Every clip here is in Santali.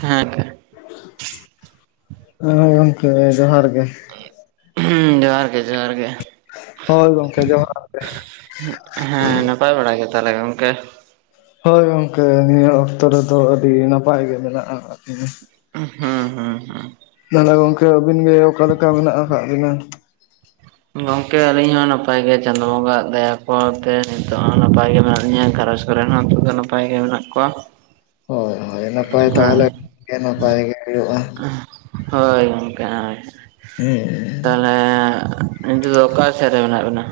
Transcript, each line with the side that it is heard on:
right: ᱦᱮᱸ [inaudible]
left: ᱦᱮᱸ ᱜᱚᱝᱠᱮ ᱡᱚᱦᱟᱨ ᱜᱮ
right: [unintelligible] ᱡᱚᱦᱟᱨ ᱜᱮ ᱡᱚᱦᱟᱨ ᱜᱮ᱾
left: ᱦᱳᱭ ᱜᱚᱝᱠᱮ ᱡᱚᱦᱟᱨ᱾ ᱜᱮ
right: ᱦᱮᱸ ᱱᱟᱯᱟᱭ ᱵᱟᱲᱟ ᱜᱮ ᱛᱟᱦᱞᱮ ᱜᱚᱝᱠᱮ?
left: ᱦᱳᱭ ᱜᱚᱝᱠᱮ ᱱᱤᱭᱟᱹ ᱚᱠᱛᱚ ᱨᱮᱫᱚ ᱟᱹᱰᱤ ᱱᱟᱯᱟᱭ ᱜᱮ ᱢᱮᱱᱟᱜᱼᱟ ᱠᱟ
right: ᱦᱩᱸ ᱦᱩᱸ ᱦᱩᱸ᱾
left: ᱛᱟᱦᱚᱞᱮ ᱜᱚᱝᱠᱮ ᱟᱹᱵᱤᱱ ᱜᱮ ᱚᱠᱟ ᱞᱮᱠᱟ ᱢᱮᱱᱟᱜ ᱟᱠᱟᱫ ᱵᱤᱱᱟ?
right: ᱜᱚᱝᱠᱮ ᱟᱹᱞᱤᱧ ᱦᱚᱸ ᱱᱟᱯᱟᱭ ᱜᱮ ᱪᱟᱸᱫᱳ ᱵᱚᱸᱜᱟᱣᱟᱜ ᱫᱟᱭᱟ ᱠᱚᱛᱮ ᱦᱤᱛᱳᱜ ᱦᱚᱸ ᱱᱟᱯᱟᱭ ᱜᱮ ᱢᱮᱱᱟᱜ ᱞᱤᱧᱟᱹ ᱜᱷᱟᱨᱚᱸᱚᱡᱽ ᱠᱚᱨᱮᱱ ᱦᱚᱸ ᱦᱤᱛᱳᱜ ᱫᱚ ᱱᱟᱯᱟᱭ ᱜᱮ ᱢᱮᱱᱟᱜ ᱠᱚᱣᱟ᱾
left: ᱦᱳᱭ ᱦᱳᱭ ᱱᱟᱯᱟᱭ
right: ᱦᱮᱸ
left: ᱛᱟᱦᱚᱞᱮ ᱜᱮ ᱱᱟᱯᱟᱭ ᱜᱮ ᱦᱩᱭᱩᱜᱼᱟ᱾
right: ᱦᱳᱭ ᱜᱚᱝᱠᱮ ᱟᱪᱪᱷᱟ᱾
left: ᱮᱸ᱾
right: ᱛᱟᱦᱚᱞᱮ ᱱᱤᱛᱚᱜ ᱫᱚ ᱚᱠᱟ ᱥᱮᱫ ᱨᱮ ᱢᱮᱱᱟᱜ ᱵᱤᱱᱟ?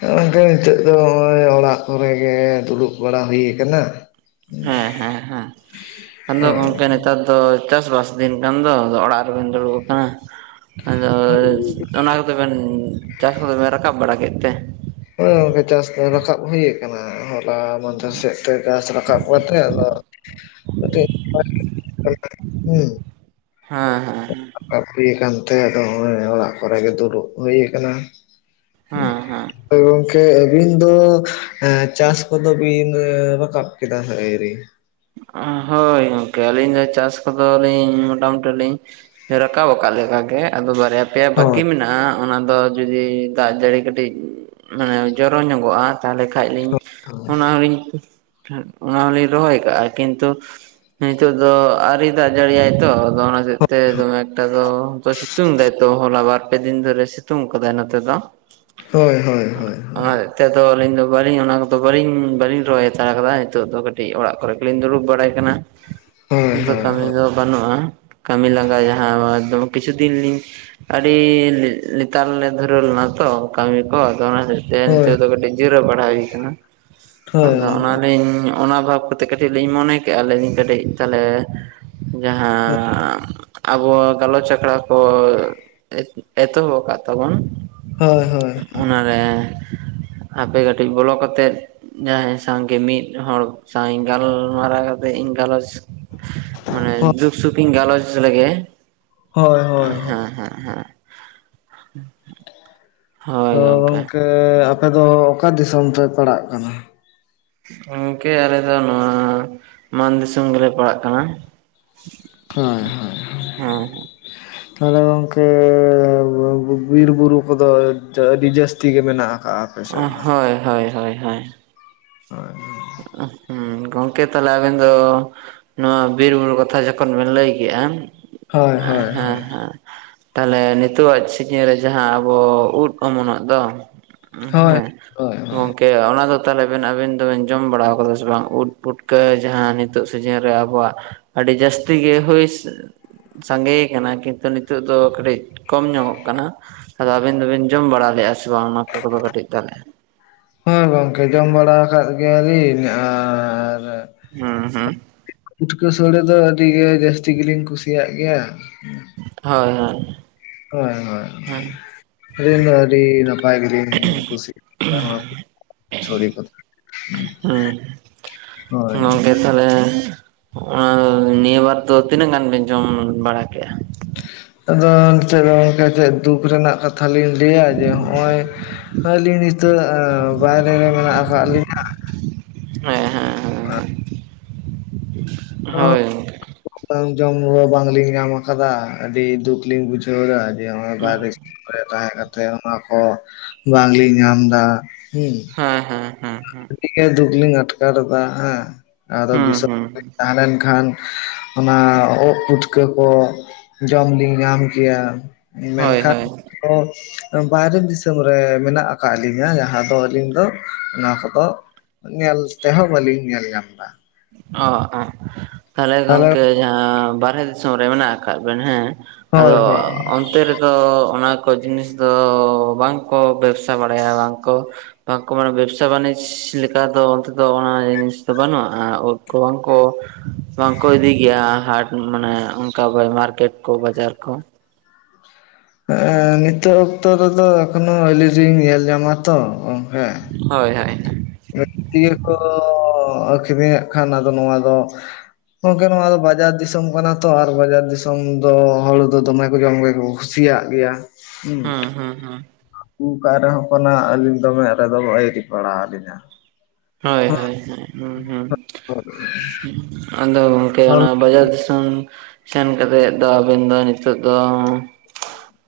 left: ᱮᱸ ᱜᱚᱝᱠᱮ ᱦᱤᱛᱚᱜ ᱫᱚ ᱦᱚᱸᱜᱼᱚᱭ ᱚᱲᱟᱜ ᱠᱚᱨᱮ ᱜᱮ ᱫᱩᱲᱩᱵ ᱵᱟᱲᱟ ᱦᱩᱭ ᱠᱟᱱᱟ᱾
right: ᱦᱮᱸ ᱦᱮᱸ ᱦᱮᱸ, ᱟᱫᱚ
left: ᱦᱳᱭ
right: ᱜᱚᱝᱠᱮ ᱱᱤ ᱛᱟᱨ ᱫᱚ ᱪᱟᱥᱵᱥ ᱫᱤᱱ ᱠᱟᱱ ᱫᱚ ᱟᱫᱚ ᱚᱲᱟᱜ ᱨᱮᱵᱮᱱ ᱫᱩᱲᱩᱵ ᱟᱠᱟᱱᱟ, ᱟᱫᱚ ᱚᱱᱟ ᱠᱚᱫᱚ ᱵᱮᱱ ᱪᱟᱥ ᱠᱚᱫᱚ ᱵᱮᱱ ᱨᱟᱠᱟᱵ ᱵᱟᱲᱟ ᱠᱮᱫ ᱛᱮ?
left: ᱦᱳᱭ ᱜᱚᱝᱠᱮ ᱪᱟᱥ ᱨᱟᱠᱟᱵ ᱦᱩᱭ ᱟᱠᱟᱱᱟ ᱦᱚᱨ [unintelligible] ᱜᱷᱟᱥ ᱨᱟᱠᱟᱵ ᱠᱟᱛᱮ ᱟᱫᱚ [inaudible] ᱦᱩᱸ
right: ᱦᱮᱸ ᱦᱮᱸ ᱦᱮᱸ᱾
left: ᱵᱟᱲᱛᱤ ᱟᱠᱟᱱ ᱛᱮ ᱟᱫᱚ ᱦᱚᱸᱜᱼᱚᱭ ᱚᱲᱟᱜ ᱠᱚᱨᱮ ᱜᱮ ᱫᱩᱲᱩᱵ ᱦᱩᱭ ᱟᱠᱟᱱᱟ᱾
right: ᱦᱮᱸ ᱦᱮᱸ
left: ᱦᱳᱭ ᱜᱚᱝᱠᱮ ᱟᱵᱤᱱ ᱫᱚ ᱦᱮᱸ ᱪᱟᱥ ᱠᱚᱫᱚ ᱵᱤᱱ ᱨᱟᱠᱟᱵ ᱠᱮᱫᱟ ᱦᱟᱸᱜ ᱟᱭᱨᱤ?
right: ᱟ ᱦᱳᱭ ᱜᱚᱝᱠᱮ ᱟᱹᱞᱤᱧ ᱫᱚ ᱪᱟᱥ ᱠᱚᱫᱚ ᱞᱤᱧ ᱢᱚᱴᱟᱢᱩᱴᱤ ᱞᱤᱧ ᱨᱟᱠᱟᱵ ᱟᱠᱟᱫ ᱞᱮᱠᱟ ᱜᱮ ᱟᱫᱚ ᱵᱟᱨᱭᱟ ᱟᱯᱮᱭᱟ ᱵᱟᱹᱠᱤ
left: ᱦᱳᱭ
right: ᱢᱮᱱᱟᱜᱼᱟ ᱚᱱᱟ ᱫᱚ ᱡᱩᱫᱤ ᱫᱟᱜ ᱡᱟᱹᱲᱤ ᱠᱟᱹᱴᱤᱡ ᱢᱟᱱᱮ ᱡᱚᱨᱚ ᱧᱚᱜᱚᱜᱼᱟ, ᱛᱟᱦᱞᱮ ᱠᱷᱟᱡ ᱞᱤᱧ ᱚᱱᱟ ᱦᱚᱸᱞᱤᱧ ᱚᱱᱟ ᱦᱚᱸᱞᱤᱧ ᱨᱚᱦᱚᱭ ᱠᱟᱜᱼᱟ ᱠᱤᱱᱛᱩ ᱦᱤᱛᱚᱜ ᱫᱚ ᱟᱹᱣᱨᱤ ᱫᱟᱜ ᱡᱟᱹᱲᱤᱭᱟᱭ ᱛᱚ ᱟᱫᱚ ᱚᱱᱟ ᱦᱚᱛᱮᱡ ᱛᱮ ᱫᱚᱢᱮ ᱮᱠᱴᱟ ᱫᱚ ᱥᱤ ᱛᱩᱝ ᱫᱟᱭᱛᱚ ᱦᱚᱞᱟ ᱵᱟᱨᱯᱮ ᱫᱤᱱ ᱫᱷᱚᱨᱮ ᱥᱤᱛᱩᱝ ᱠᱟᱫᱟᱭ ᱱᱚᱛᱮ ᱫᱚ᱾
left: ᱦᱳᱭ ᱦᱳᱭ ᱦᱳᱭ
right: ᱟᱨ ᱛᱮᱫᱚ ᱫᱚ ᱟᱹᱞᱤᱧ ᱫᱚ ᱵᱟᱞᱤᱧ ᱚᱱᱟ ᱠᱚᱫᱚ ᱵᱟᱹᱞᱤᱧ ᱵᱟᱹᱞᱤᱧ ᱨᱚᱦᱚᱭ ᱦᱟᱛᱟᱲ ᱠᱟᱫᱟ ᱦᱤᱛᱚᱜ ᱫᱚ ᱠᱟᱹᱴᱤᱡ ᱚᱲᱟᱜ ᱠᱚᱨᱮ ᱞᱤᱧ ᱫᱩᱲᱩᱵ ᱵᱟᱲᱟᱭ ᱠᱟᱱᱟ
left: ᱦᱳᱭ
right: ᱱᱤᱛᱫᱚ
left: ᱦᱳᱭ
right: ᱠᱟᱹᱢᱤ ᱠᱚ ᱵᱟᱹᱱᱩᱜᱼᱟ᱾ ᱠᱟᱹᱢᱤ ᱞᱟᱸᱜᱟ ᱡᱟᱦᱟᱸ ᱫᱚ ᱠᱤᱪᱷᱩ ᱫᱤᱱ ᱞᱤᱧ ᱟᱹᱰᱤ ᱞᱮ ᱞᱮᱛᱟᱲ ᱞᱮ ᱫᱷᱩᱨᱟᱹᱣ ᱞᱮᱱᱟ ᱛᱚ ᱠᱟᱹᱢᱤ ᱠᱚ ᱟᱫᱚ ᱚᱱᱟ ᱛᱮ ᱛᱮ
left: ᱦᱳᱭ
right: ᱱᱤᱛᱚᱜ ᱫᱚ ᱠᱟᱹᱴᱤᱡ ᱡᱤᱨᱟᱹᱣ ᱵᱟᱲᱟ ᱦᱩᱭ ᱠᱟᱱᱟ
left: ᱦᱳᱭ ᱦᱳᱭ
right: ᱟᱫᱚ
left: ᱜᱚᱝᱠᱮ
right: ᱚᱱᱟᱞᱤᱧ ᱚᱱᱟ ᱵᱷᱟᱵᱽ ᱛᱮ ᱠᱟᱹᱴᱤᱡ ᱞᱤᱧ ᱢᱚᱱᱮ ᱠᱮᱜᱼᱟ ᱞᱤᱧ ᱠᱟᱹᱴᱤᱡ ᱛᱟᱦᱚᱞᱮ ᱡᱟᱦᱟᱸ ᱟᱵᱚ ᱜᱟᱞᱚᱪ ᱟᱠᱷᱲᱟ ᱠᱚ ᱮᱛ ᱮᱛᱚᱦᱚᱵ ᱠᱟᱜ ᱛᱟᱵᱚᱱ
left: ᱦᱳᱭ ᱦᱳᱭ
right: ᱚᱱᱟᱨᱮ ᱦᱟᱯᱮ ᱠᱟᱹᱴᱤᱡ ᱵᱚᱞᱚ ᱠᱟᱛᱮᱫ ᱡᱟᱦᱟᱸᱭ ᱥᱟᱶᱜᱮ ᱢᱤᱫ ᱦᱚᱲ ᱥᱟᱶᱤᱧ ᱜᱟᱞᱢᱟᱨᱟᱣ ᱠᱟᱛᱮ ᱤᱧ ᱜᱟᱞᱚᱪ ᱢᱟᱱᱮ ᱫᱩᱠ ᱥᱩᱠ ᱤᱧ ᱜᱟᱞᱚᱪ [unintelligible] ᱦᱮᱸ
left: ᱦᱳᱭ ᱦᱳᱭ ᱦᱳᱭ
right: ᱦᱮᱸ ᱦᱮᱸ᱾
left: ᱛᱚ ᱜᱚᱝᱠᱮ ᱟᱯᱮ ᱫᱚ ᱚᱠᱟ ᱫᱤᱥᱚᱢ ᱯᱮ ᱯᱟᱲᱟᱜ ᱠᱟᱱᱟ?
right: ᱜᱚᱝᱠᱮ ᱟᱞᱮ ᱫᱚ ᱱᱚᱣᱟ ᱢᱟᱱ ᱫᱤᱥᱚᱢ ᱜᱮᱞᱮ ᱯᱟᱲᱟᱜ ᱠᱟᱱᱟ᱾
left: ᱦᱳᱭ ᱦᱳᱭ ᱦᱳᱭ ᱦᱳᱭ᱾
right: ᱦᱮᱸ
left: ᱛᱟᱦᱚᱞᱮ ᱜᱚᱝᱠᱮ ᱵᱤᱨ ᱵᱩᱨᱩ ᱠᱚᱫᱚ ᱟᱹᱰᱤ ᱡᱟᱹᱥᱛᱤ ᱜᱮ ᱢᱮᱱᱟᱜ ᱟᱠᱟᱜ-ᱟ᱾
right: ᱦᱳᱭ ᱦᱳᱭ ᱦᱳᱭ ᱦᱳᱭ᱾
left: ᱦᱳᱭ ᱦᱳᱭ ᱾
right: ᱦᱩᱸ ᱜᱚᱢᱠᱮ ᱛᱟᱦᱞᱮ ᱟᱵᱤᱱ ᱫᱚ ᱱᱚᱣᱟ ᱵᱤᱨᱵᱩᱨᱩ ᱠᱟᱛᱷᱟ ᱡᱚᱠᱷᱚᱱ ᱵᱮᱱ ᱞᱟᱹᱭ ᱠᱮᱜᱼᱟ, ᱦᱮᱸ
left: ᱦᱳᱭ ᱦᱳᱭ
right: ᱦᱮᱸ᱾
left: ᱦᱳᱭ
right: ᱛᱟᱦᱞᱮ ᱱᱤᱛᱼᱟᱜ ᱥᱤᱡᱤᱱ ᱨᱮ ᱡᱟᱦᱟᱸ ᱟᱵᱚ ᱩᱫ ᱚᱢᱩᱞᱚᱜ ᱫᱚ
left: ᱦᱳᱭ
right: ᱦᱮᱸ
left: ᱦᱳᱭ ᱦᱳᱭ
right: ᱜᱚᱝᱠᱮ ᱚᱱᱟ ᱫᱚ ᱛᱟᱦᱚᱞᱮ ᱵᱮᱱ ᱟᱵᱤᱱ ᱫᱚᱵᱤᱱ ᱡᱚᱢ ᱵᱟᱲᱟ ᱟᱠᱟᱫᱟ ᱥᱮ ᱵᱟᱝ ᱩᱫ ᱯᱩᱴᱠᱟᱹ ᱡᱟᱦᱟᱸ ᱱᱤᱛᱚᱜ ᱥᱤᱡᱤᱱ ᱨᱮ ᱟᱵᱚᱣᱟᱜ ᱟᱹᱰᱤ ᱡᱟᱹᱥᱛᱤ ᱜᱮ ᱦᱩᱭ ᱥᱟᱸᱜᱮ ᱟᱠᱟᱱᱟ ᱠᱤᱱᱛᱩ ᱱᱤᱛᱚᱜ ᱫᱚ ᱠᱟᱹᱴᱤᱡ ᱠᱚᱢ ᱧᱚᱜᱚᱜ ᱠᱟᱱᱟ᱾ ᱟᱫᱚ ᱟᱹᱵᱤᱱ ᱫᱚᱵᱤᱱ ᱡᱚᱢ ᱵᱟᱲᱟ ᱞᱮᱫᱼᱟ ᱥᱮ ᱵᱟᱝ ᱚᱱᱟ ᱠᱚᱫᱚ ᱠᱟᱹᱴᱤᱡ ᱛᱟᱦᱞᱮ?
left: ᱦᱳᱭ ᱜᱚᱝᱠᱮ ᱡᱚᱢ ᱵᱟᱲᱟ ᱟᱠᱟᱫ ᱜᱮᱭᱟᱞᱤᱧ ᱟᱨᱻ
right: ᱦᱩᱸ ᱦᱩᱸ
left: ᱯᱩᱴᱠᱟᱹ ᱥᱳᱲᱮ ᱫᱚ ᱟᱹᱰᱤᱜᱮ ᱡᱟᱹᱥᱛᱤ ᱜᱮᱞᱤᱧ ᱠᱩᱥᱤᱭᱟᱜ ᱜᱮᱭᱟ᱾
right: ᱦᱳᱭ ᱦᱳᱭ᱾
left: ᱦᱳᱭ
right: ᱦᱮᱸ
left: ᱦᱳᱭ ᱟᱹᱞᱤᱧ ᱫᱚ ᱟᱹᱰᱤ ᱱᱟᱯᱟᱭ ᱜᱮᱞᱤᱧ ᱠᱩᱥᱤ [unintelligible] ᱦᱳᱭ
right: ᱦᱩᱸ ᱜᱚᱝᱠᱮ ᱛᱟᱦᱞᱮ ᱱᱤᱭᱟᱹ ᱵᱟᱨ ᱫᱚ ᱛᱤᱱᱟᱹᱜ ᱜᱟᱱ ᱵᱮᱱ ᱡᱚᱢ ᱵᱟᱲᱟ ᱠᱮᱜᱼᱟ?
left: ᱟᱫᱚ ᱱᱤᱛᱚᱜ ᱫᱚ ᱜᱚᱝᱠᱮ ᱪᱮᱫ ᱫᱩᱠ ᱨᱮᱱᱟᱜ ᱠᱟᱛᱷᱟ ᱠᱟᱛᱷᱟ ᱞᱤᱧ ᱞᱟᱹᱭᱟ ᱡᱮ ᱦᱚᱜᱼᱚᱭ ᱟᱹᱞᱤᱧ ᱱᱤᱛᱚᱹᱜ ᱵᱟᱭᱨᱮ ᱨᱮ ᱢᱮᱱᱟᱹᱜ ᱟᱠᱟᱫ ᱞᱤᱧ
right: ᱦᱮᱸ ᱦᱮᱸ᱾
left: ᱦᱮᱸ᱾
right: ᱦᱳᱭ᱾
left: ᱵᱟᱝ ᱡᱚᱢ ᱧᱩ ᱵᱟᱝᱹᱞᱤᱧ ᱧᱟᱢ ᱟᱠᱟᱫᱟ ᱟᱹᱰᱤ ᱫᱩᱠ ᱞᱤᱧ ᱵᱩᱡᱷᱟᱹᱣ ᱮᱫᱟ ᱡᱮ ᱱᱚᱜᱚᱭ ᱵᱟᱦᱨᱮ [unintelligible] ᱛᱟᱦᱮᱸ ᱠᱟᱛᱮᱹᱜ ᱚᱱᱟ ᱠᱚ ᱵᱟᱝᱞᱤᱧ ᱧᱟᱢ ᱮᱫᱟ ᱦᱩᱸ᱾
right: ᱦᱮᱸ ᱦᱮᱸ᱾ ᱦᱮᱸ ᱦᱮᱸ
left: ᱟᱹᱰᱤᱜᱮ ᱫᱩᱠ ᱞᱤᱧ ᱟᱴᱠᱟᱨ ᱮᱫᱟ ᱦᱮᱸ᱾ ᱟᱫᱚ
right: ᱦᱩᱸ
left: ᱫᱤᱥᱚᱢ
right: ᱦᱩᱸ
left: ᱨᱮᱞᱤᱧ ᱛᱟᱦᱮᱸ ᱞᱮᱱᱠᱷᱟᱱ ᱚᱱᱟ ᱩᱫ ᱯᱩᱴᱠᱟᱹ ᱠᱚ ᱡᱚᱢ ᱞᱤᱧ ᱧᱟᱢ ᱠᱮᱭᱟ᱾
right: ᱦᱳᱭ
left: ᱢᱮᱱᱠᱷᱟᱱ
right: ᱦᱳᱭ
left: ᱚᱸ ᱵᱟᱭᱨᱮ ᱫᱤᱥᱚᱢ ᱨᱮ ᱢᱮᱱᱟᱹᱜ ᱟᱠᱟᱫ ᱞᱤᱧᱟ ᱡᱟᱦᱟᱸ ᱫᱚ ᱟᱹᱞᱤᱧ ᱫᱚ ᱚᱱᱟ ᱠᱚᱫᱚᱸ ᱧᱮᱞ ᱛᱮᱦᱚᱸ ᱵᱟᱹᱞᱤᱧ ᱧᱮᱞ ᱧᱟᱢ ᱮᱫᱟ᱾
right: ᱚ ᱮᱜ ᱛᱟᱦᱞᱮ
left: ᱛᱟᱦᱚᱞᱮ
right: ᱜᱚᱝᱠᱮ ᱡᱟᱦᱟᱸ ᱵᱟᱨᱦᱮ ᱫᱤᱥᱚᱢ ᱨᱮ ᱢᱮᱱᱟᱹᱜ ᱟᱠᱟᱫ ᱵᱮᱱ ᱦᱮᱸ ᱟᱫᱚ
left: ᱦᱳᱭ ᱦᱳᱭ
right: ᱚᱱᱛᱮ ᱨᱮ ᱫᱚ ᱚᱱᱟ ᱠᱚ ᱡᱤᱱᱤᱥ ᱫᱚ ᱵᱟᱝ ᱠᱚᱸ ᱵᱮᱵᱥᱟ ᱵᱟᱹᱲᱟᱭᱟ ᱵᱟᱝ ᱠᱚ ᱵᱟᱝ ᱠᱚ ᱢᱟᱱᱮ ᱵᱮᱵᱽᱥᱟ ᱵᱟᱱᱤᱡᱽ ᱞᱮᱠᱟ ᱫᱚ ᱚᱱᱛᱮ ᱫᱚ ᱚᱱᱟ ᱡᱤᱱᱤᱥ ᱫᱚ ᱵᱟᱹᱱᱩᱜᱼᱟ᱾ ᱠᱚᱣᱚᱱ ᱠᱚ ᱵᱟᱝ ᱠᱚ ᱤᱫᱤ ᱜᱮᱭᱟ ᱦᱟᱴ ᱢᱟᱱᱮ ᱚᱱᱠᱟ ᱢᱟᱨᱠᱮᱴ ᱠᱚ ᱵᱟᱡᱟᱨ ᱠᱚ?
left: ᱦᱮᱸ ᱱᱤᱛᱚᱜ ᱚᱠᱛᱚ ᱨᱮᱫᱚ ᱮᱠᱷᱚᱱᱚ ᱟᱹᱣᱨᱤ ᱞᱤᱧ ᱧᱮᱞ ᱧᱟᱢᱟ ᱛᱚ ᱚᱝᱠᱟ᱾
right: ᱦᱳᱭ ᱦᱳᱭ᱾
left: ᱦᱟᱹᱴᱤᱭᱟ ᱨᱮᱠᱚ ᱟᱹᱠᱷᱨᱤᱧᱮᱫ ᱠᱷᱟᱱ ᱟᱫᱚ ᱱᱚᱣᱟ ᱫᱚ ᱜᱚᱝᱠᱮ ᱱᱚᱣᱟ ᱫᱚ ᱵᱟᱡᱟᱨ ᱫᱤᱥᱚᱢ ᱠᱟᱱᱟ ᱛᱚ ᱟᱨ ᱵᱟᱡᱟᱨ ᱫᱤᱥᱚᱢ ᱫᱚ ᱦᱟᱹᱲᱩ ᱫᱚ ᱫᱚᱢᱮ ᱠᱚ ᱡᱚᱢ ᱜᱮᱭᱟ ᱠᱚ ᱠᱩᱥᱤᱭᱟᱜ ᱜᱮᱭᱟ᱾
right: ᱦᱩᱸ ᱦᱩᱸ ᱦᱩᱸ᱾
left: ᱚᱝᱠᱟᱜ ᱨᱮᱦᱚᱸ ᱠᱟᱱᱟ ᱟᱹᱞᱤᱧ ᱫᱚ ᱢᱮᱸᱫ ᱨᱮᱫᱚ ᱟᱹᱭᱨᱤ ᱯᱟᱲᱟᱣ ᱟᱹᱞᱤᱧᱟ᱾
right: ᱦᱳᱭ ᱦᱳᱭ ᱦᱩᱸ ᱦᱩᱸ ᱟᱸᱫᱚ ᱜᱚᱝᱠᱮ ᱵᱟᱡᱟᱨ ᱫᱤᱥᱚᱢ᱾ ᱥᱮᱱ ᱠᱟᱹᱛᱮᱫ ᱫᱚ ᱟᱸᱵᱮᱱ ᱫᱚ ᱱᱤᱛᱚᱹᱜ ᱫᱚ᱾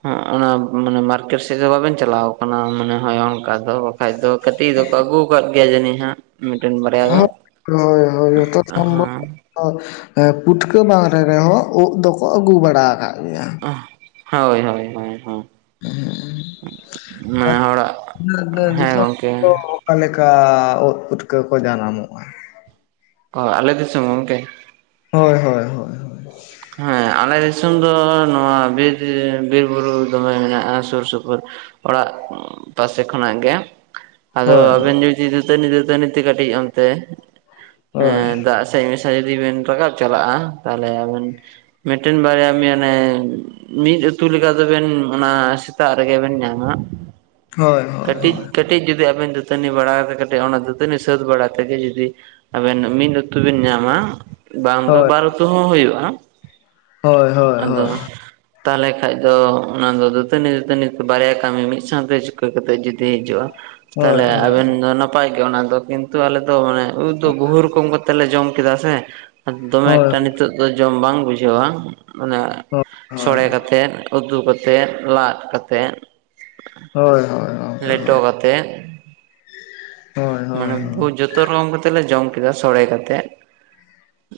right: ᱦᱮ ᱚᱱᱟ ᱢᱟᱱᱮᱹ ᱢᱟᱨᱠᱮᱴ ᱥᱮᱫ ᱫᱚ ᱵᱟᱹᱵᱮᱱ ᱪᱟᱞᱟ-ᱣ ᱠᱟᱱᱟᱹ ᱢᱟᱱᱮᱹ ᱦᱚ ᱚᱱᱠᱟ ᱫᱚ᱾ ᱵᱟᱠᱷᱟᱱᱡ ᱫᱚ ᱠᱟᱹᱴᱤᱡ ᱫᱚᱠᱚ ᱟᱹᱜᱩ ᱟᱠᱟᱫ ᱜᱮᱹᱭᱟ ᱡᱟᱹᱱᱤᱡ ᱦᱟᱜ᱾ ᱢᱤᱫᱴᱮᱱ ᱵᱟᱹᱭᱟ᱾
left: ᱦᱳᱭ ᱦᱳᱭ ᱡᱚᱛᱚ ᱥᱚᱢᱵᱷᱚᱵ ᱯᱩᱴᱠᱟᱹ ᱵᱟᱝᱨᱮ ᱨᱮᱦᱚᱸ ᱩᱵ ᱫᱚᱠᱚ ᱟᱹᱜᱩ ᱵᱟᱲᱟ ᱟᱠᱟᱫ ᱜᱮᱹᱭᱟ᱾
right: ᱦᱳᱭ ᱦᱳᱭ ᱦᱳᱭ ᱱᱮ ᱦᱚᱲᱟ-ᱜ ᱦᱮᱸ ᱜᱚᱝᱠᱮ᱾
left: ᱚᱠᱟ ᱞᱮᱠᱟ ᱩᱫ ᱯᱩᱴᱠᱟᱹ ᱠᱚ ᱡᱟᱱᱟᱢᱚᱜᱼᱟ᱾
right: ᱚ ᱟᱞᱮ ᱫᱤᱥᱚᱢ ᱜᱚᱝᱠᱮ᱾
left: ᱦᱳᱭ ᱦᱳᱭ ᱦᱳᱭ
right: ᱦᱮᱸ ᱟᱞᱮ ᱫᱤᱥᱚᱢ ᱫᱚ ᱱᱚᱣᱟ ᱵᱤᱨ ᱵᱤᱨᱹᱵᱩᱨᱩ ᱫᱚᱢᱮ ᱢᱮᱱᱟᱜᱼᱟ ᱥᱩᱨ ᱥᱩᱯᱩᱨ᱾ ᱚᱲᱟ-ᱜ ᱯᱟᱥᱮ ᱠᱷᱚᱱᱟᱜ ᱜᱮ᱾ ᱟᱫᱚ
left: ᱦᱳᱭ ᱦᱳᱭ
right: ᱟᱸᱵᱮᱱ ᱡᱩᱫᱤ ᱫᱟᱹᱛᱟᱹᱱᱤ ᱫᱟᱹᱛᱟᱹᱱᱤ ᱛᱮ ᱠᱟᱹᱴᱤᱡ ᱚᱱᱛᱮ
left: ᱦᱳᱭ
right: ᱫᱟᱜ᱾ ᱥᱟᱭᱨᱤ ᱵᱮᱱ ᱨᱟᱠᱟᱵ ᱪᱟᱞᱟᱜᱼᱟ ᱛᱟᱦᱚᱸᱞᱮ ᱟᱸᱵᱮᱱ ᱢᱤᱫᱴᱮᱱ ᱵᱟᱨᱭᱟ ᱢᱟᱱᱮ᱾ ᱢᱤᱫ ᱩᱛᱩ ᱞᱮᱠᱟ ᱫᱚᱵᱮᱱ ᱚᱱᱟ ᱥᱮᱛᱟᱜ ᱨᱮᱜᱮ ᱵᱮᱱ ᱧᱟᱢᱟ᱾
left: ᱦᱳᱭ ᱦᱳ
right: ᱠᱟᱹᱴᱤᱡ ᱠᱟᱹᱴᱤᱡ ᱡᱩᱫᱤ ᱟᱸᱵᱮᱱ ᱠᱟᱹᱴᱤᱪ ᱠᱟᱹᱴᱤᱪ ᱠᱟᱹᱴᱤᱪ ᱡᱩᱫᱤ ᱟᱵᱮᱱ ᱫᱟᱹᱛᱟᱹᱱᱤ ᱵᱟᱲᱟ ᱠᱟ ᱠᱟᱛᱮ ᱠᱟᱹᱴᱤᱡ ᱚᱱᱟ ᱫᱟᱹᱛᱟᱹᱱᱤ ᱥᱟᱹᱛ ᱵᱟᱲᱟ ᱛᱮᱜᱮ ᱡᱩᱫᱤ᱾ ᱟᱸᱵᱮᱱ ᱢᱤᱫ ᱩᱛᱩᱵᱤᱱ ᱧᱟᱢᱟ ᱵᱟᱝ ᱫᱚ
left: ᱦᱳᱭ
right: ᱵᱟᱨ ᱩᱛᱩ ᱦᱚᱸ ᱦᱩᱭᱩᱜᱼᱟ᱾
left: ᱦᱳᱭ ᱦᱳᱭ ᱦᱳᱭ ᱦᱳᱭ
right: ᱟᱸᱫᱚ ᱛᱟᱦᱚᱸᱞᱮ ᱠᱷᱟᱱ ᱫᱚ ᱚᱱᱟ ᱫᱚ ᱫᱟᱹᱛᱟᱹᱱᱤ ᱫᱟᱹᱛᱟᱹᱱᱤ ᱵᱟᱨᱭᱟ ᱠᱟᱹᱢᱤ ᱢᱤᱫ ᱥᱟᱶᱛᱮ ᱪᱩᱠᱟᱹ ᱠᱟᱛᱮ ᱡᱩᱫᱤ ᱦᱤᱡᱩᱜᱼᱟ᱾
left: ᱦᱳᱭ
right: ᱛᱟᱦᱸᱞᱮ
left: ᱦᱳᱭ
right: ᱟᱸᱵᱮᱱ [inaudible] ᱱᱟᱯᱟᱹᱭ ᱜᱮ ᱚᱱᱟ ᱫᱚ ᱠᱤᱱᱛᱩ ᱟᱞᱮ ᱫᱚ ᱢᱟᱱᱮᱹ ᱩᱫ ᱫᱚ ᱵᱚᱦᱩ ᱨᱚᱠᱚᱢ ᱠᱟᱛᱮ ᱞᱮ ᱡᱚᱢ ᱠᱮᱫᱟ ᱥᱮ᱾ ᱫᱚᱢᱮ
left: ᱦᱳᱭ
right: ᱮᱠᱴᱟ ᱱᱤᱛᱚᱜ ᱫᱚ ᱡᱚᱢ ᱵᱟᱝ ᱵᱩᱡᱷᱟᱹᱣᱟ ᱢᱟᱱᱮ
left: ᱦᱳᱭ ᱦᱳᱭ
right: ᱥᱳᱸᱲᱮ ᱠᱟᱛᱮᱛ᱾ ᱩᱛᱩ ᱠᱟᱛᱮᱫ ᱞᱟᱫᱽ ᱠᱟᱛᱮᱛ᱾
left: ᱦᱳᱭ ᱦᱳᱭ ᱜᱚᱝᱠᱮ ᱦᱳᱭ᱾
right: [unintelligible]
left: ᱦᱳᱭ ᱦᱳᱭ
right: ᱢᱟᱱᱮ
left: ᱦᱳᱭ
right: ‌ᱵᱩᱡᱽ ᱡᱚᱛᱚ ᱨᱚᱠᱚᱢ ᱠᱟᱛᱮᱜ ᱞᱮ ᱡᱚᱢ ᱠᱮᱫᱟ ᱥᱳᱸᱲᱮ ᱠᱟᱛᱮ᱾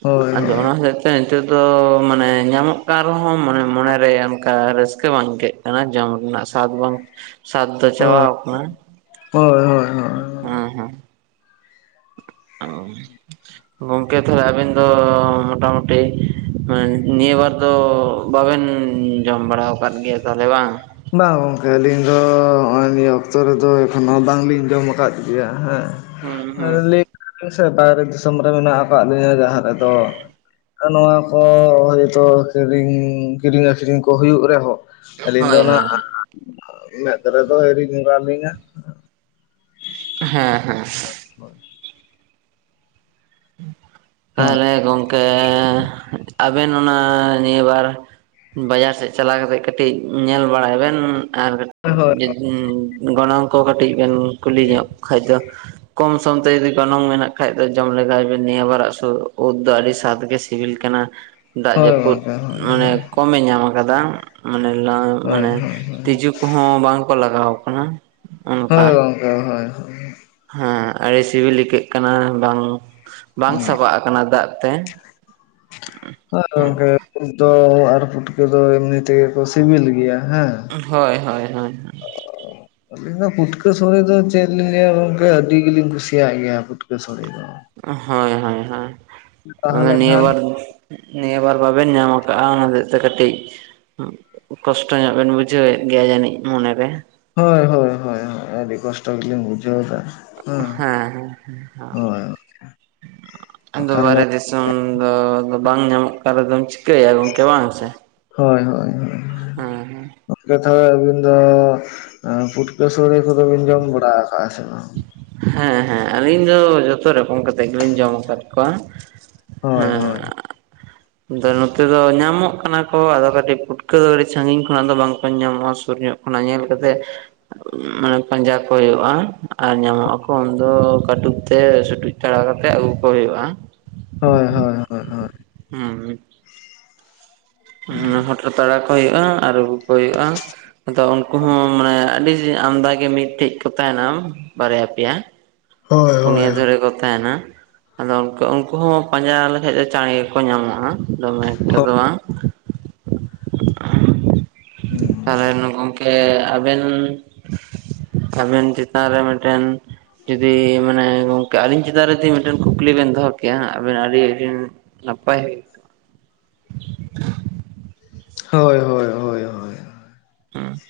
left: ᱦᱳᱭ ᱦᱳᱭ
right: ᱟᱫᱚ [unintelligible] ᱱᱤᱛᱚᱜ ᱫᱚ ᱢᱟᱱᱮ ᱧᱟᱢᱚᱜ ᱠᱟᱱ ᱨᱮᱦᱚᱸ ᱢᱟᱱᱮ ᱢᱚᱱᱮ ᱨᱮ ᱚᱱᱠᱟ ᱨᱟᱹᱥᱠᱟᱹ ᱵᱟᱝ ᱟᱹᱭᱠᱟᱹᱜ᱾ ᱟᱱᱟ ᱡᱚᱢ ᱨᱮᱱᱟᱜ ᱥᱟᱫ ᱵᱟᱝ ᱥᱟᱫᱽ ᱫᱚ ᱪᱟᱵᱟ ᱟᱠᱟᱱᱟ᱾
left: ᱦᱳᱭ ᱦᱳᱭ ᱦᱳᱭ
right: ᱦᱩᱸ ᱦᱩᱸ ᱚ ᱜᱚᱝᱠᱮ ᱛᱷᱟᱞᱮ ᱟᱵᱤᱱ ᱫᱚ ᱢᱳᱴᱟ ᱢᱩᱴᱤ᱾ ᱦᱮᱸ ᱱᱤᱭᱟᱹ ᱵᱟᱨ ᱫᱚ ᱵᱟ ᱵᱮᱱ ᱡᱚᱢ ᱵᱟᱲᱟ ᱟᱠᱟᱫ ᱜᱮᱭᱟ ᱛᱟᱦᱞᱮ ᱵᱟᱝ᱾
left: ᱵᱟᱝ ᱜᱚᱝᱠᱮ ᱟᱹᱞᱤᱧ ᱫᱚ ᱱᱚᱜᱼᱚᱭ ᱱᱤᱭᱟᱹ ᱚᱠᱛᱚ ᱨᱮᱫᱚ ᱮᱠᱷᱚ ᱱᱚ ᱵᱟᱝ ᱞᱤᱧ ᱡᱚᱢ ᱟᱠᱟᱫ ᱜᱮᱭᱟ ᱦᱮᱸ᱾
right: ᱦᱩᱸ ᱦᱩᱸ
left: ᱟᱞᱤᱧ ᱥᱮ ᱵᱟᱭᱨᱮ ᱫᱤᱥᱚᱢ ᱨᱮ ᱢᱮᱱᱟᱜ ᱟᱠᱟᱫ ᱞᱤᱧᱟᱹ ᱡᱟᱦᱟ ᱨᱮᱫᱚ᱾ ᱱᱚᱣᱟ ᱠᱚ ᱦᱚᱭ ᱛᱚ ᱠᱤᱨᱤᱧ ᱠᱤᱨᱤᱧ ᱟᱹᱠᱷᱨᱤᱧ ᱠᱚ ᱦᱩᱭᱩᱜ ᱨᱮᱦᱚᱸ ᱟᱹᱞᱤᱧ᱾ ᱫᱚ
right: ᱦᱳᱭ
left: ᱚᱱᱟ
right: ᱦᱳᱭ
left: ᱢᱮᱫ ᱨᱮ ᱫᱚ ᱟᱣᱨᱤ ᱭᱩᱨ ᱟᱞᱤᱧᱟ᱾
right: ᱦᱮᱸ ᱦᱮᱸᱦᱮᱸ
left: [unintelligible] ᱦᱳᱭ
right: ᱛᱟᱦᱞᱮ ᱜᱚᱝᱠᱮ ᱟᱵᱮᱱ ᱚᱱᱟ ᱱᱤᱭᱟᱹᱵᱟᱨ᱾ ᱵᱟᱡᱟᱨ ᱥᱮᱫ ᱪᱟᱞᱟᱣ ᱠᱟᱛᱮᱫ ᱠᱟᱹᱴᱤᱡ ᱧᱮᱞ ᱵᱟᱲᱟᱭ ᱵᱮᱱ ᱟᱨ᱾
left: [unintelligible]
right: ᱦᱩᱸ ᱜᱚᱱᱚᱝ ᱠᱚ ᱠᱟᱹᱴᱤᱡ ᱵᱮᱱ ᱠᱩᱞᱤ ᱧᱚᱜ᱾ ᱠᱷᱟᱡ ᱫᱚ ᱠᱚᱢ ᱥᱚᱢ ᱛᱮ ᱡᱩᱫᱤ ᱜᱚᱱᱚᱝ ᱢᱮᱱᱟᱜ ᱠᱷᱟᱡ ᱫᱚ ᱡᱚᱢ ᱞᱮᱜᱟᱭ ᱵᱤᱱ ᱱᱤᱭᱟᱹ ᱵᱟᱨ ᱟᱜ ᱳᱫᱽ ᱫᱚ ᱟᱹᱰᱤ ᱥᱟᱜᱽ ᱜᱮ ᱥᱤᱵᱤᱞ ᱠᱟᱱᱟ, ᱫᱟᱜ
left: ᱦᱳᱭ
right: ᱡᱟᱹᱯᱩᱫ
left: ᱜᱚᱝᱠᱮ ᱦᱳᱭ
right: ᱢᱟᱱᱮ ᱠᱚᱢ ᱮ ᱧᱟᱢ ᱠᱟᱫᱟ ᱢᱟᱱᱮ ᱞᱟᱝ
left: ᱦᱳᱭ ᱦᱳᱭ
right: ᱢᱟᱱᱮ
left: ᱦᱳᱭ ᱦᱳᱭ
right: ᱛᱤᱸᱡᱩ ᱠᱚ ᱦᱚᱸ ᱵᱟᱝ ᱠᱚ ᱞᱟᱜᱟᱣ ᱠᱟᱱᱟ᱾ ᱚᱱᱠᱟ
left: ᱦᱳᱭ ᱜᱚᱝᱠᱮ ᱦᱳᱭ ᱦᱳᱭ᱾
right: ᱦᱮᱸ ᱟᱹᱰᱤ ᱥᱤᱵᱤᱞ ᱟᱹᱭᱠᱟᱹᱜ ᱠᱟᱱᱟ ᱵᱟᱝ ᱵᱟᱝ
left: ᱦᱩᱸ
right: ᱥᱟᱵᱟᱜ ᱠᱟᱱᱟ ᱫᱟᱜ ᱛᱮ᱾
left: [unintelligible]
right: ᱦᱮᱸ
left: ᱜᱚᱝᱠᱮ ᱳᱫᱽ ᱫᱚ ᱟᱨ ᱯᱩᱴᱠᱟᱹ ᱫᱚ ᱮᱢᱱᱤ ᱛᱮᱜᱮ ᱠᱚ ᱥᱤᱵᱤᱞ ᱜᱮᱭᱟ ᱦᱮᱸ,
right: ᱦᱳᱭ ᱦᱳᱭ ᱦᱳᱭ᱾
left: [inaudible] ᱟᱹᱞᱤᱧ ᱫᱚ ᱯᱷᱩᱴᱠᱟᱹ ᱥᱳᱸᱲᱮ ᱫᱚ ᱪᱮᱫ ᱞᱤᱧ ᱞᱟᱹᱭᱼᱟ ᱜᱚᱝᱠᱮ ᱟᱹᱰᱤ ᱜᱮ ᱞᱤᱧ ᱠᱩᱥᱤᱭᱟᱜ ᱜᱮᱭᱟ ᱯᱷᱩᱴᱠᱟᱹ ᱥᱳᱸᱲᱮ ᱫᱚ᱾
right: ᱦᱳᱭ ᱦᱳᱭ ᱦᱳᱭ ᱚᱱᱮ
left: ᱛᱟᱦᱚᱞᱮ
right: ᱱᱤᱭᱟᱹ
left: ᱠᱷᱟᱱ
right: ᱵᱟᱨ ᱱᱤᱭᱟᱹ ᱵᱟᱨ ᱵᱟᱵᱮᱱ ᱧᱟᱢ ᱠᱟᱜᱼᱟ ‌ᱚᱱᱟ ᱦᱚᱛᱮᱡ ᱛᱮ ‌ ᱠᱟᱹᱴᱤᱡ ᱠᱚᱥᱴᱚ ᱧᱚᱜ ᱵᱮᱱ ᱵᱩᱡᱷᱟᱹᱣ ᱮᱜ ᱜᱮᱭᱟ ᱡᱟᱹᱱᱤᱡ ᱢᱚᱱᱮ ᱨᱮ?
left: ᱦᱳᱭ ᱦᱳᱭ ᱦᱳᱭ ᱦᱳᱭ ᱟᱹᱰᱤ ᱠᱚᱥᱴᱚ ᱜᱮ ᱞᱤᱧ ᱵᱩᱡᱷᱟᱹᱣ ᱫᱟ᱾
right: ᱦᱮᱸ ᱦᱮᱸ ᱦᱮᱸ᱾
left: ᱦᱳᱭ
right: ᱟᱫᱚ
left: ᱵᱟᱠᱷᱟᱱ ᱫᱚ
right: ᱵᱟᱦᱨᱮ ᱫᱤᱥᱚᱢ ᱫᱚ ᱟᱫᱚ ᱵᱟᱝ ᱧᱟᱢᱚᱜ ᱠᱟᱱᱟ ᱨᱮᱫᱚᱢ ᱪᱤ ᱠᱟᱹᱭᱟ ᱜᱚᱝᱠᱮ ᱵᱟᱝ ᱥᱮ
left: ᱦᱳᱭ ᱦᱳᱭ ᱦᱳᱭ
right: ᱦᱮᱸ ᱦᱮᱸ᱾
left: ᱜᱚᱝᱠᱮ ᱛᱟᱦᱞᱮ ᱟᱹᱵᱤᱱ ᱫᱚ ᱯᱷᱩᱴᱠᱟᱹ ᱮᱸ ᱥᱳᱸᱲᱮ ᱠᱚᱫᱚ ᱵᱤᱱ ᱡᱚᱢ ᱵᱟᱲᱟ ᱠᱟᱜᱼᱟ ᱥᱮ ᱵᱟᱝ?
right: ᱦᱮᱸ ᱦᱮᱸ ᱟᱹᱞᱤᱧ ᱫᱚ ᱡᱷᱚᱛᱚ ᱨᱚᱠᱚᱢ ᱠᱟᱛᱮᱫ ᱜᱮᱞᱤᱧ ᱡᱚᱢ ᱠᱟᱫ ᱠᱚᱣᱟ᱾
left: ᱦᱳᱭ ᱦᱳᱭ᱾
right: ᱦᱮᱸ ᱟᱫᱚ ᱱᱚᱛᱮ ᱫᱚ ᱧᱟᱢᱚᱜ ᱠᱟᱱᱟ ᱠᱚ ᱟᱫᱚ ᱠᱟᱹᱴᱤᱡ ᱯᱩᱴᱠᱟᱹ ᱫᱚ ᱠᱟᱹᱴᱤᱡ ᱥᱟᱸᱜᱤᱧ ᱠᱷᱚᱱ ᱟᱜ ᱫᱚ ᱵᱟᱝ ᱠᱚ ᱧᱟᱢᱚᱜᱼᱟ ᱥᱩᱨ ᱧᱚᱜ ᱠᱷᱚᱱᱟᱜ ᱧᱮᱞ ᱠᱟᱛᱮᱜ ᱢᱟᱱᱮ ᱯᱟᱸᱡᱟ ᱠᱚ ᱦᱳᱭᱳᱜᱼᱟ ᱟᱨ ᱧᱟᱢᱚᱜ ᱟᱠᱚ ᱩᱱᱫᱚ ᱠᱟᱹᱴᱩᱵ ᱛᱮ ᱥᱩᱴᱩᱡ ᱛᱟᱲᱟᱣ ᱠᱟᱛᱮ ᱟᱹᱜᱩ ᱠᱚ ᱦᱳᱭᱳᱜᱼᱟ᱾
left: ᱦᱳᱭ ᱦᱳᱭ ᱦᱳᱭ ᱦᱳᱭ᱾
right: ᱦᱩᱸ ᱦᱩᱸ᱾ ᱦᱩᱸ ᱦᱚᱴᱚᱨ ᱛᱟᱲᱟᱣ ᱠᱚ ᱦᱳᱭᱳᱜᱼᱟ ᱟᱨ ᱟᱹᱜᱩ ᱠᱚ ᱦᱳᱭᱳᱜᱼᱟ ᱟᱫᱚ ᱩᱱᱠᱩ ᱦᱚᱸ ᱢᱟᱱᱮ ᱟᱹᱰᱤ ᱟᱢᱫᱟ ᱜᱮ ᱢᱤᱫᱴᱤᱡ ᱠᱚ ᱛᱟᱦᱮᱸᱱᱟ ᱵᱟᱨᱭᱟ ᱯᱮᱭᱟ
left: ᱦᱳᱭ᱾ ᱦᱳᱭ ᱦᱳᱭ
right: ᱱᱤᱭᱟᱹ ᱫᱷᱚᱨᱮ ᱠᱚ ᱛᱟᱦᱮᱸᱱᱟ, ᱟᱫᱚ ᱩᱝᱠᱩ ᱩᱝᱠᱩ ᱦᱚᱸ ᱯᱟᱸᱡᱟ ᱞᱮᱠᱷᱟᱡ ᱫᱚ ᱪᱟᱬᱮ ᱜᱮᱠᱚ ᱧᱟᱢᱚᱜᱼᱟ᱾ ᱫᱚᱢᱮ ᱮᱠᱴᱟ
left: ᱦᱳᱭ
right: ᱫᱚ ᱵᱟᱝ᱾ ᱛᱟᱞᱦᱮ ᱱᱩ ᱜᱚᱢ ᱠᱮ ᱟᱵᱮᱱ, ᱟᱵᱮᱱ ᱪᱮᱛᱟᱱ ᱨᱮ ᱢᱤᱫᱴᱮᱱ ᱡᱩᱫᱤ ᱢᱟᱱᱮ ᱜᱚ ᱠᱮ ᱟᱹᱞᱤᱧ ᱪᱮᱛᱟᱱ ᱨᱮ ᱡᱤ ᱢᱤᱫᱴᱮᱱ ᱠᱩᱠᱞᱤ ᱵᱮᱱ ᱫᱚᱦᱚ ᱠᱮᱭᱟ ᱟᱵᱮᱱ ᱟᱹᱰᱤ ᱟᱹᱰᱤ ᱱᱟᱯᱟᱭ ᱦᱩᱭ ᱠᱚᱜᱼᱟ᱾
left: ᱦᱳᱭ ᱦᱳᱭ᱾ ᱦᱳᱭ ᱦᱳᱭ ᱦᱳᱭ
right: ᱦᱩᱸ᱾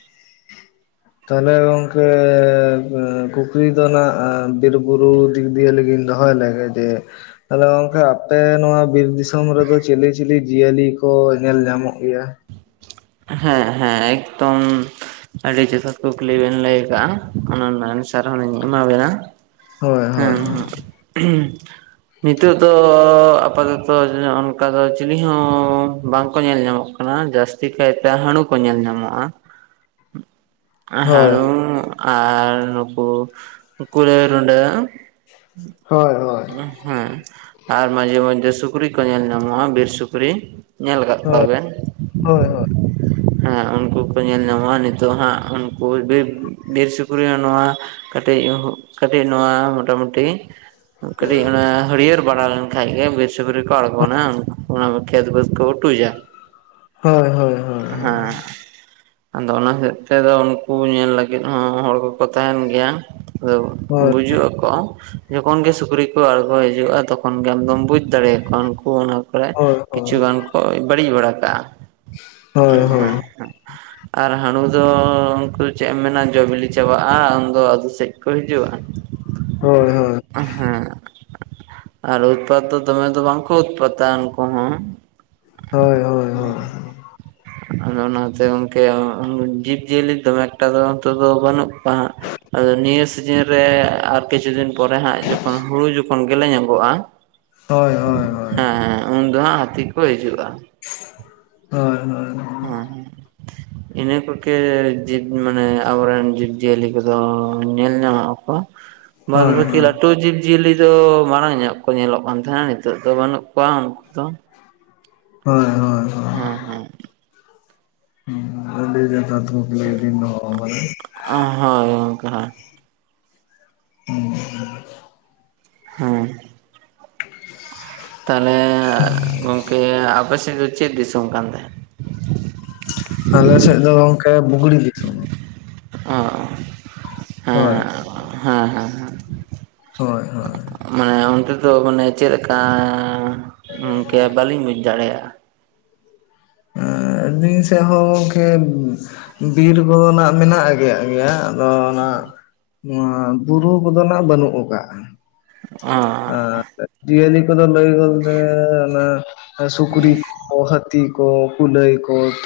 left: ᱛᱟᱦᱞᱮ ᱜᱚᱝᱠᱮ ᱠᱩᱠᱞᱤ ᱫᱚ ᱱᱟᱸᱜ ᱵᱤᱨ ᱵᱩᱨᱩ ᱫᱤᱠᱜᱽ ᱫᱤᱭᱮ ᱞᱮᱜᱤᱧ ᱫᱚᱦᱚᱭ ᱞᱮᱜᱮ ᱡᱮ ᱟᱫᱚ ᱜᱚᱝᱠᱮ ᱟᱯᱮ ᱱᱚᱣᱟ ᱵᱤᱨ ᱫᱤ ᱥᱚᱢ ᱨᱮᱫᱚ ᱪᱤᱞᱤ ᱪᱤᱞᱤ ᱡᱤᱭᱟᱹᱞᱤ ᱠᱚ ᱧᱮᱞ ᱧᱟᱢᱚᱜ ᱜᱮᱭᱟ?
right: ᱦᱮᱸ ᱦᱮᱸ, ᱮᱠᱫᱚᱢ ᱟᱹᱰᱤ ᱡᱚᱛᱷᱟᱛ ᱠᱩᱠᱞᱤ ᱵᱮᱱ ᱞᱟᱹᱭ ᱠᱟᱜᱼᱟ᱾ ᱚᱱᱟ ᱨᱮᱱᱟᱜ ᱮᱱᱥᱟᱨ ᱦᱚᱸᱞᱤᱧ ᱮᱢᱟ ᱵᱤᱱᱟ᱾
left: ᱦᱳᱭ
right: ᱦᱮᱸ᱾
left: ᱦᱳᱭ
right: [unintelligible] ᱱᱤᱛᱚᱜ ᱫᱚ ᱟᱯᱟᱛᱚᱛᱚ ᱡᱚ ᱚᱱᱠᱟ ᱫᱚ ᱪᱤᱞᱤ ᱦᱚᱸ ᱵᱟᱝᱠᱚ ᱧᱮᱞ ᱧᱟᱢᱚᱜ ᱚᱱᱟ ᱡᱟᱹᱥᱛᱤ ᱠᱟᱭᱛᱮ ᱦᱟᱺᱲᱩ ᱠᱚ ᱧᱮᱞ ᱧᱟᱢᱚᱜᱼᱟ᱾
left: ᱦᱳᱭ
right: ᱦᱟᱺᱲᱩ ᱟᱨ ᱱᱩᱠᱩ ᱠᱩᱞᱟᱹᱭ ᱨᱩᱰᱟᱹ᱾
left: ᱦᱳᱭ ᱦᱳᱭ᱾
right: ᱦᱮᱸ, ᱟᱨ ᱢᱟᱡᱷᱮ ᱢᱚᱫᱡᱷᱫᱮ ᱥᱩᱠᱨᱤ ᱠᱚ ᱧᱮᱞ ᱧᱟᱢᱚᱜᱼᱟ ᱵᱤᱨ ᱥᱩᱠᱨᱤ᱾ ᱧᱮᱞ ᱠᱟᱜ
left: ᱦᱳᱭ
right: ᱠᱚᱣᱟᱵᱮᱱ?
left: ᱦᱳᱭ ᱦᱳᱭ᱾
right: ᱦᱮᱸ ᱩᱱᱠᱩ ᱠᱩ ᱧᱮᱞ ᱧᱟᱢᱚᱜᱼᱟ ᱱᱤᱛᱚᱜ ᱦᱟᱸᱜ ᱩᱱᱠᱩ ᱵᱤᱨ, ᱵᱤᱨ ᱥᱩᱠᱨᱤ ᱦᱚᱸ ᱱᱚᱣᱟ ᱠᱟᱹᱴᱤᱡ ᱩᱦᱩ, ᱠᱟᱹᱴᱤᱡ ᱱᱚᱣᱟ ᱢᱳᱴᱟᱢᱩᱴᱤ ᱠᱟᱹᱴᱤᱡ ᱚᱱᱟ ᱦᱟᱹᱲᱭᱟᱹᱨ ᱵᱟᱜᱟᱱ ᱠᱷᱟᱡ ᱜᱮ ᱵᱤᱨ ᱥᱩᱠᱨᱤ ᱠᱚ ᱟᱬᱜᱩᱱᱟ ᱦᱟᱜ ᱚᱱᱟᱼᱼ ᱠᱷᱮᱛ ᱵᱟᱹᱫᱽ ᱠᱚ ᱩᱴᱩᱡᱟ᱾
left: ᱦᱳᱭ ᱦᱳᱭ ᱦᱳᱭ᱾
right: ᱦᱮᱸ᱾ ᱟᱫᱚ ᱚᱱᱟ ᱦᱚᱛᱮᱡ ᱛᱮᱫᱚ ᱩᱱᱠᱩ ᱧᱮᱞ ᱞᱟᱹᱜᱤᱫ ᱦᱚᱸ ᱦᱚᱲ ᱠᱚᱠᱚ ᱛᱟᱦᱮᱱ ᱜᱮᱭᱟ᱾ ᱟᱫᱚ
left: ᱦᱳᱭ
right: ᱵᱩᱡᱩᱜ ᱟᱠᱚ᱾ ᱡᱚᱠᱷᱚᱱ ᱜᱮ ᱥᱩᱠᱨᱤ ᱠᱚ ᱟᱬᱜᱚ ᱦᱤᱡᱩᱜᱼᱟ ᱛᱚᱠᱷᱚᱱ ᱜᱮ ᱟᱢᱫᱚᱢ ᱵᱩᱡᱽ ᱫᱟᱲᱮᱭᱟᱜᱟ ᱩᱱᱠᱩ ᱚᱱᱟ ᱠᱚᱨᱮ
left: ᱦᱳᱭ ᱦᱳᱭ ᱦᱳᱭ
right: ᱠᱤᱪᱷᱩᱜᱟᱱ ᱠᱚ ᱵᱟᱹᱲᱤᱡ ᱵᱟᱲᱟ ᱠᱟᱜᱼᱟ᱾
left: ᱦᱳᱭ
right: ᱦᱮᱸ
left: ᱦᱳᱭ
right: ᱦᱮᱸ᱾
left: ᱦᱳᱭ [unintelligible]
right: ᱟᱨ ᱦᱟᱹᱲᱩ ᱫᱚ ᱩᱱᱠᱩ ᱪᱮᱜ ᱮᱢ ᱢᱮᱱᱟ ᱡᱚ ᱵᱤᱞᱤ ᱪᱟᱵᱟᱜᱼᱟ ᱩᱱᱫᱚ ᱟᱹᱛᱩ ᱥᱮᱡ ᱠᱚ ᱦᱤᱡᱩᱜᱼᱟ᱾
left: ᱦᱳᱭ᱾ ᱦᱳᱭ ᱦᱳᱭ ᱦᱳᱭ
right: ᱦᱩᱸ᱾ ᱟᱨ ᱩᱛᱯᱟᱛ ᱫᱚ ᱫᱚᱢᱮ ᱫᱚ ᱵᱟᱝᱠᱚ ᱩᱛᱯᱟᱛᱟ ᱩᱱᱠᱩ ᱦᱚᱸ᱾
left: ᱦᱳᱭ ᱦᱳᱭ ᱦᱳᱭ᱾
right: ᱟᱫᱚ ᱚᱱᱟᱛᱮ ᱚᱝᱠᱮ [inaudible] ᱡᱤᱵᱽᱼᱡᱤᱭᱟᱹᱞᱤ ᱫᱚᱢᱮ ᱮᱠᱴᱟ ᱫᱚ ᱱᱤᱛᱚᱜ ᱫᱚ ᱵᱟᱹᱱᱩᱜ ᱠᱚᱣᱟ ᱦᱟᱸᱜ᱾ ᱟᱫᱚ ᱱᱤᱭᱟᱹ ᱥᱤᱡᱮᱱ ᱨᱮ ᱟᱨ ᱠᱤᱪᱷᱩ ᱫᱤᱱ ᱯᱚᱨᱮ ᱦᱟᱸᱜ ᱡᱚᱠᱷᱚᱱ ᱦᱩᱲᱩ ᱡᱚᱠᱷᱚᱱ ᱜᱮᱞᱮ ᱧᱚᱜᱚᱜᱼᱟ
left: ᱦᱳᱭ ᱦᱳᱭ᱾
right: ᱦᱮᱸ ᱦᱮᱸ ᱩᱱ ᱫᱚ ᱦᱟᱸᱜ ᱦᱟᱹᱛᱤ ᱠᱚ ᱦᱤᱡᱩᱜᱼᱟ᱾
left: ᱦᱳᱭ ᱦᱳᱭ᱾
right: ᱦᱩᱸ᱾ ᱤᱱᱟᱹ ᱠᱚᱜᱮ ᱡᱤᱵᱽ ᱢᱟᱱᱮ ᱟᱵᱚᱨᱮᱱ ᱡᱤᱵᱽ ᱡᱤᱭᱟᱹᱞᱤ ᱠᱚᱫᱚ ᱧᱮᱞ ᱧᱟᱢᱚᱜ ᱟᱠᱚ᱾
left: [unintelligible]
right: [inaudible] ᱞᱟᱹᱴᱩ ᱡᱤᱵᱽ ᱡᱤᱭᱟᱹᱞᱤ ᱫᱚ ᱢᱟᱲᱟᱝ ᱧᱚᱜ ᱠᱚ ᱧᱮᱞᱚᱜ ᱠᱟᱱ ᱛᱟᱦᱮᱸᱜᱟ ᱱᱤᱛᱚᱜ ᱫᱚ ᱵᱟᱹᱱᱩᱜ ᱠᱚᱣᱟ ᱩᱱᱠᱩ ᱫᱚ᱾
left: ᱦᱳᱭ ᱦᱚᱭ ᱦᱳᱭ᱾
right: ᱦᱮᱸ ᱦᱮᱸ᱾
left: ᱡᱚᱛᱚ ᱫᱷᱩᱯ ᱞᱤᱵᱤᱱ [unintelligible]
right: ᱚ ᱦᱳᱭ ᱚᱱᱠᱟ ᱦᱩᱸ ᱛᱟᱦᱚᱞᱮ ᱜᱚᱝᱠᱮ ᱟᱯᱮᱥᱮᱜ ᱫᱚ ᱪᱮᱜ ᱫᱤᱥᱚᱢ ᱠᱟᱱ ᱛᱮ?
left: ᱟᱞᱮᱥᱮᱜ ᱫᱚ ᱚᱝᱠᱟ ᱵᱩᱜᱽᱲᱤ ᱫᱤᱥᱚᱢ᱾
right: ᱚ
left: ᱦᱳᱭ
right: ᱦᱮᱸ ᱦᱮᱸ ᱦᱮᱸ᱾
left: ᱦᱳᱭ ᱦᱳᱭ᱾
right: ᱢᱟᱱᱮ ᱚᱱᱛᱮ ᱫᱚ ᱢᱟᱱᱮ ᱪᱮᱜᱞᱮᱠᱟᱻ ᱜᱚᱝᱠᱮ ᱵᱟᱹᱞᱤᱧ ᱵᱩᱡᱽ ᱫᱟᱲᱮᱭᱟᱜᱼᱟ᱾
left: ᱟᱻ ᱟᱞᱤᱧ ᱥᱮᱜ ᱦᱚᱸ ᱜᱚᱝᱠᱮ ᱵᱤᱨ ᱠᱚᱫᱚ ᱱᱟᱜ ᱢᱮᱱᱟᱜ ᱜᱮᱭᱟᱜ ᱜᱮᱭᱟ ᱟᱫᱚ ᱚᱱᱟ ᱱᱚᱣᱟ ᱵᱩᱨᱩ ᱠᱚᱫᱚ ᱱᱷᱟᱜ ᱵᱟᱹᱱᱩᱜ ᱟᱠᱟᱜᱟ᱾
right: ᱚ
left: ᱟᱨ ᱡᱤᱭᱟᱹᱞᱤ [unintelligible] ᱠᱚᱫᱚ ᱞᱟᱹᱭ ᱵᱚᱞᱛᱮ ᱚᱱᱟᱼᱼ ᱥᱩᱠᱨᱤ ᱠᱚ, ᱦᱟᱹᱛᱤ ᱠᱚ, ᱠᱩᱞᱟᱹᱭ ᱠᱚ᱾